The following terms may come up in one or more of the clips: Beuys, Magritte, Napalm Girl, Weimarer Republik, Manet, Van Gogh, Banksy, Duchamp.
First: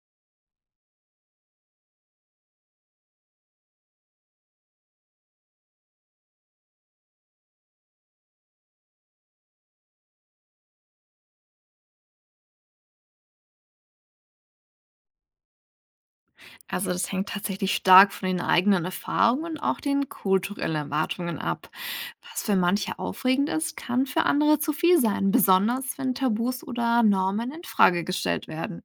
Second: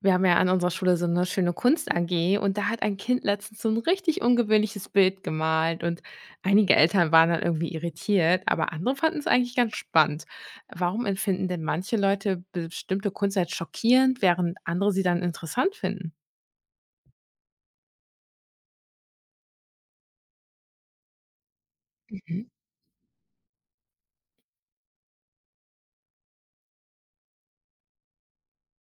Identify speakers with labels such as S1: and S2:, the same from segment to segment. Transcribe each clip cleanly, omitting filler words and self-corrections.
S1: Wir haben ja an unserer Schule so eine schöne Kunst AG und da hat ein Kind letztens so ein richtig ungewöhnliches Bild gemalt und einige Eltern waren dann irgendwie irritiert, aber andere fanden es eigentlich ganz spannend. Warum empfinden denn manche Leute bestimmte Kunst als schockierend, während andere sie dann interessant finden?
S2: Also das hängt tatsächlich stark von den eigenen Erfahrungen und auch den kulturellen Erwartungen ab. Was
S1: Mhm.
S2: für manche aufregend ist, kann für andere zu viel sein, besonders wenn Tabus oder Normen in Frage gestellt werden.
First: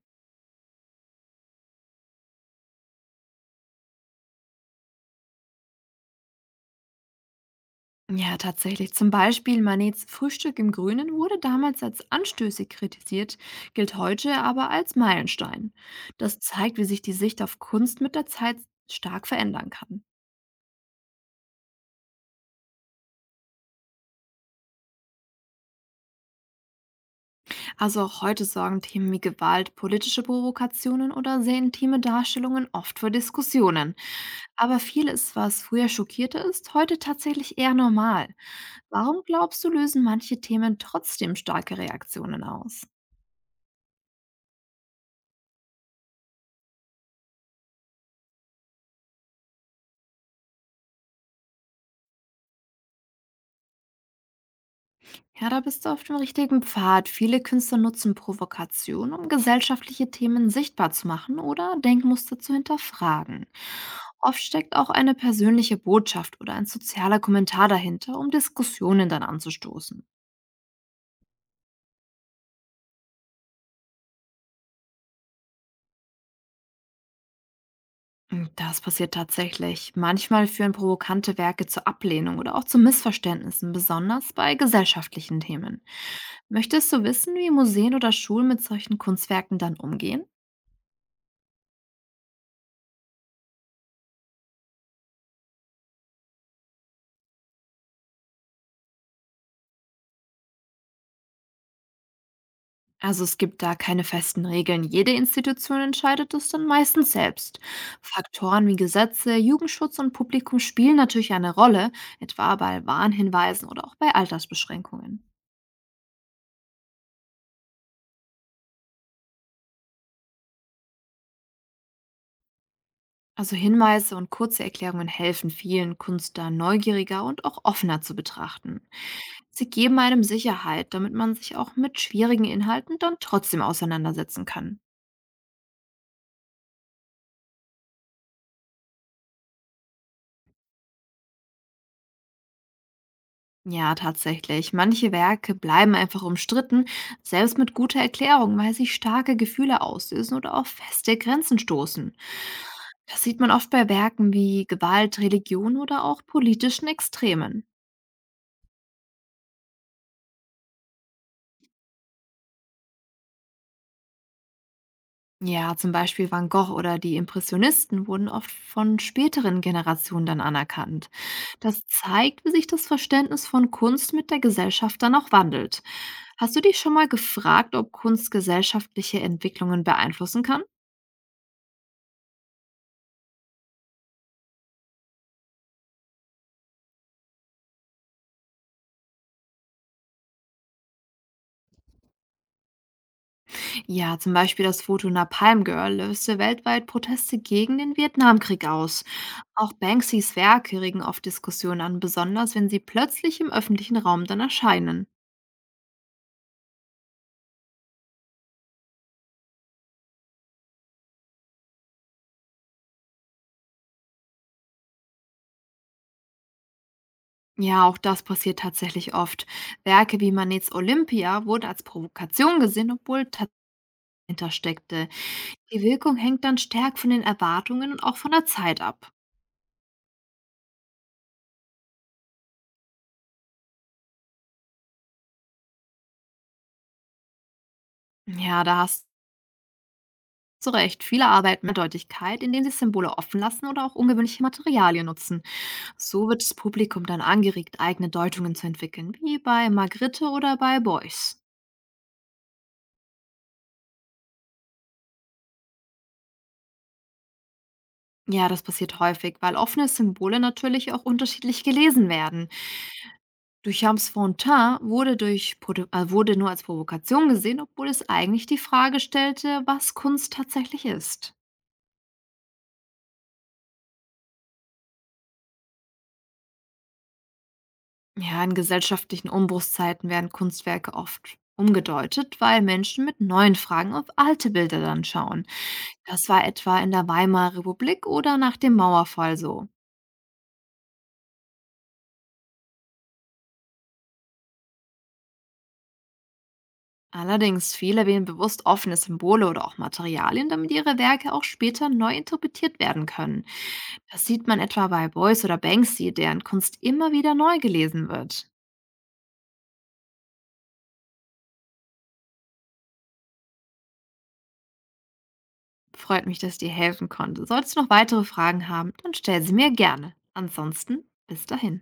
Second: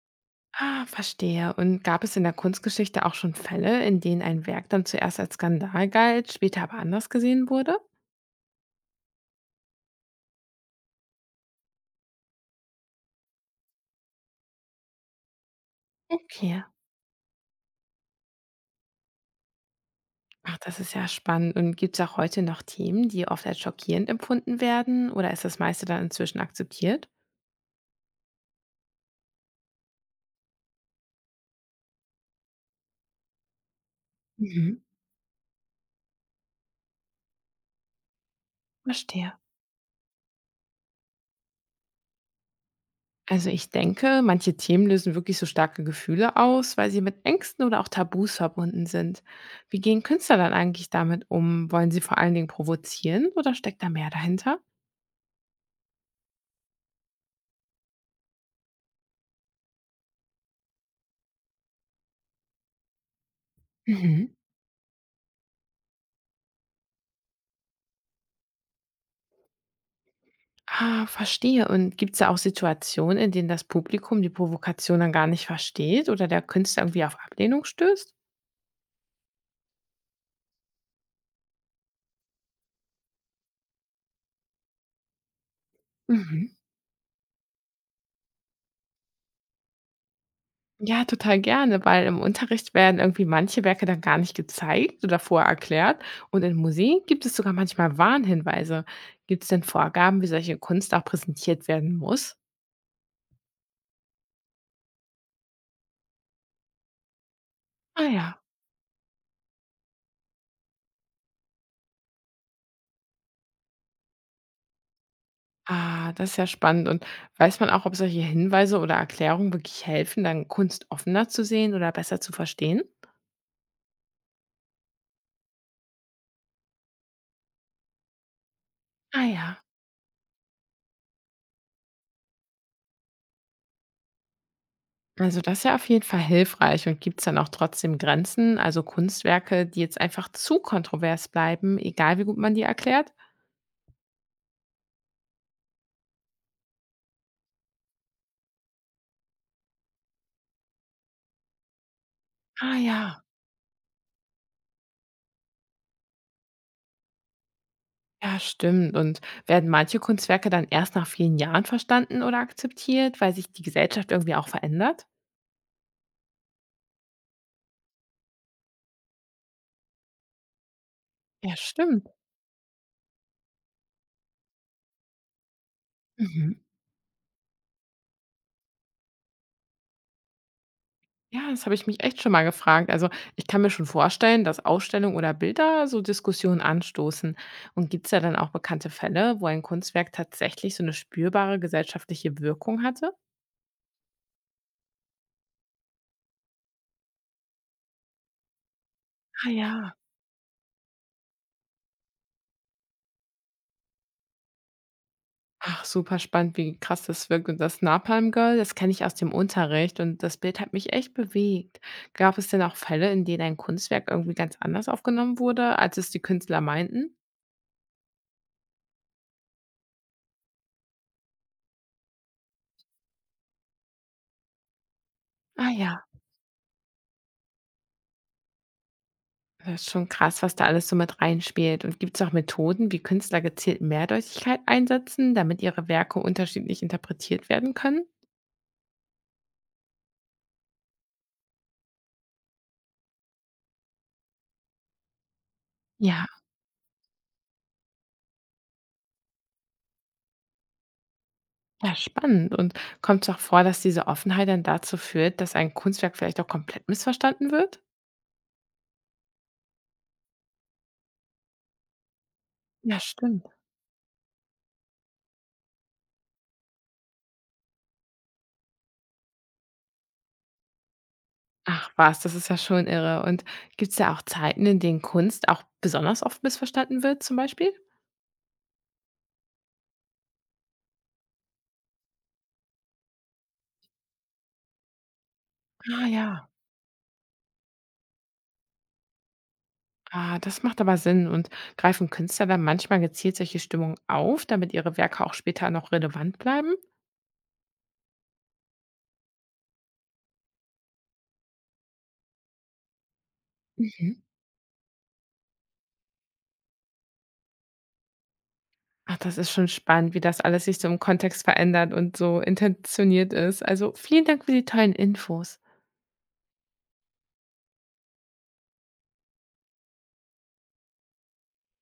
S1: Ah, verstehe. Und gab es in der Kunstgeschichte auch schon Fälle, in denen ein Werk dann zuerst als Skandal galt, später aber anders gesehen wurde?
S2: Ja, tatsächlich. Zum Beispiel Manets Frühstück im Grünen wurde damals als anstößig kritisiert, gilt heute aber als Meilenstein. Das
S1: Okay.
S2: zeigt, wie sich die Sicht auf Kunst mit der Zeit stark verändern kann.
S1: Ach, das ist ja spannend. Und gibt es auch heute noch Themen, die oft als schockierend empfunden werden oder ist das meiste dann inzwischen akzeptiert?
S2: Also auch heute sorgen Themen wie Gewalt, politische Provokationen oder sehr intime Darstellungen oft für Diskussionen.
S1: Mhm.
S2: Aber vieles, was früher schockierte, ist heute tatsächlich eher normal. Warum
S1: Verstehe.
S2: glaubst du, lösen manche Themen trotzdem starke Reaktionen aus?
S1: Also ich denke, manche Themen lösen wirklich so starke Gefühle aus, weil sie mit Ängsten oder auch Tabus verbunden sind. Wie gehen Künstler dann eigentlich damit um? Wollen sie vor allen Dingen provozieren oder steckt da mehr dahinter?
S2: Ja, da bist du auf dem richtigen Pfad. Viele Künstler nutzen Provokation, um gesellschaftliche Themen sichtbar zu machen oder Denkmuster zu hinterfragen.
S1: Mhm.
S2: Oft steckt auch eine persönliche Botschaft oder ein sozialer Kommentar dahinter, um Diskussionen dann anzustoßen.
S1: Ah, verstehe. Und gibt es da auch Situationen, in denen das Publikum die Provokation dann gar nicht versteht oder der Künstler irgendwie auf Ablehnung stößt?
S2: Hm, das passiert tatsächlich. Manchmal führen provokante Werke zur Ablehnung oder auch zu Missverständnissen, besonders bei gesellschaftlichen Themen.
S1: Mhm.
S2: Möchtest du wissen, wie Museen oder Schulen mit solchen Kunstwerken dann umgehen?
S1: Ja, total gerne, weil im Unterricht werden irgendwie manche Werke dann gar nicht gezeigt oder vorher erklärt. Und in Museen gibt es sogar manchmal Warnhinweise. Gibt es denn Vorgaben, wie solche Kunst auch präsentiert werden muss?
S2: Also es gibt da keine festen Regeln. Jede Institution entscheidet es dann meistens selbst.
S1: Ah ja.
S2: Faktoren wie Gesetze, Jugendschutz und Publikum spielen natürlich eine Rolle, etwa bei Warnhinweisen oder auch bei Altersbeschränkungen.
S1: Ah, das ist ja spannend. Und weiß man auch, ob solche Hinweise oder Erklärungen wirklich helfen, dann Kunst offener zu sehen oder besser zu verstehen?
S2: Also Hinweise und kurze Erklärungen helfen vielen Künstlern, neugieriger und auch offener zu betrachten.
S1: Ah ja.
S2: Sie geben einem Sicherheit, damit man sich auch mit schwierigen Inhalten dann trotzdem auseinandersetzen kann.
S1: Also das ist ja auf jeden Fall hilfreich. Und gibt es dann auch trotzdem Grenzen, also Kunstwerke, die jetzt einfach zu kontrovers bleiben, egal wie gut man die erklärt?
S2: Ja, tatsächlich. Manche Werke bleiben einfach umstritten, selbst mit guter Erklärung, weil sie starke Gefühle auslösen oder auf feste Grenzen stoßen.
S1: Ah ja.
S2: Das sieht man oft bei Werken wie Gewalt, Religion oder auch politischen Extremen.
S1: Ja, stimmt. Und werden manche Kunstwerke dann erst nach vielen Jahren verstanden oder akzeptiert, weil sich die Gesellschaft irgendwie auch verändert?
S2: Ja, zum Beispiel Van Gogh oder die Impressionisten wurden oft von späteren Generationen dann anerkannt.
S1: Ja,
S2: Das
S1: stimmt.
S2: zeigt, wie sich das Verständnis von Kunst mit der Gesellschaft dann auch wandelt.
S1: Mhm.
S2: Hast du dich schon mal gefragt, ob Kunst gesellschaftliche Entwicklungen beeinflussen kann?
S1: Ja, das habe ich mich echt schon mal gefragt. Also ich kann mir schon vorstellen, dass Ausstellungen oder Bilder so Diskussionen anstoßen. Und gibt es da dann auch bekannte Fälle, wo ein Kunstwerk tatsächlich so eine spürbare gesellschaftliche Wirkung hatte?
S2: Ja, zum Beispiel das Foto Napalm Girl löste weltweit Proteste gegen den Vietnamkrieg aus.
S1: Ah
S2: Auch
S1: ja.
S2: Banksys Werke regen oft Diskussionen an, besonders wenn sie plötzlich im öffentlichen Raum dann erscheinen.
S1: Ach, super spannend, wie krass das wirkt. Und das Napalm Girl, das kenne ich aus dem Unterricht und das Bild hat mich echt bewegt. Gab es denn auch Fälle, in denen ein Kunstwerk irgendwie ganz anders aufgenommen wurde, als es die Künstler meinten?
S2: Ja, auch das passiert tatsächlich oft. Werke wie Manets Olympia wurden als Provokation gesehen, obwohl Tat dahinter steckte.
S1: Ah
S2: Die
S1: ja,
S2: Wirkung hängt dann stark von den Erwartungen und auch von der Zeit ab.
S1: das ist schon krass, was da alles so mit reinspielt. Und gibt es auch Methoden, wie Künstler gezielt Mehrdeutigkeit einsetzen, damit ihre Werke unterschiedlich interpretiert werden können?
S2: Ja, da hast du recht. Viele arbeiten mit Deutlichkeit, indem sie Symbole offen lassen oder auch ungewöhnliche Materialien nutzen. So
S1: Ja,
S2: wird das Publikum dann angeregt, eigene Deutungen zu entwickeln, wie bei Magritte oder bei Beuys.
S1: ja, spannend. Und kommt es auch vor, dass diese Offenheit dann dazu führt, dass ein Kunstwerk vielleicht auch komplett missverstanden wird?
S2: Ja, das passiert häufig, weil offene Symbole natürlich auch unterschiedlich gelesen werden.
S1: Ja, stimmt.
S2: Duchamps Fontaine wurde, wurde nur als Provokation gesehen, obwohl es eigentlich die Frage stellte, was Kunst tatsächlich ist.
S1: Ach was, das ist ja schon irre. Und gibt es da auch Zeiten, in denen Kunst auch besonders oft missverstanden wird zum Beispiel?
S2: Ja, in gesellschaftlichen Umbruchszeiten werden Kunstwerke oft umgedeutet, weil Menschen mit neuen Fragen auf alte Bilder dann schauen.
S1: Ah
S2: Das
S1: ja,
S2: war etwa in der Weimarer Republik oder nach dem Mauerfall so.
S1: ah, das macht aber Sinn. Und greifen Künstler dann manchmal gezielt solche Stimmungen auf, damit ihre Werke auch später noch relevant bleiben?
S2: Allerdings, viele wählen bewusst offene Symbole oder auch Materialien, damit ihre Werke auch später neu interpretiert werden können.
S1: Mhm.
S2: Das sieht man etwa bei Beuys oder Banksy, deren Kunst immer wieder neu gelesen wird.
S1: Ach, das ist schon spannend, wie das alles sich so im Kontext verändert und so intentioniert ist. Also vielen Dank für die tollen Infos.
S2: Freut mich, dass ich dir helfen konnte. Solltest du noch weitere Fragen haben, dann stell sie mir gerne. Ansonsten, bis dahin.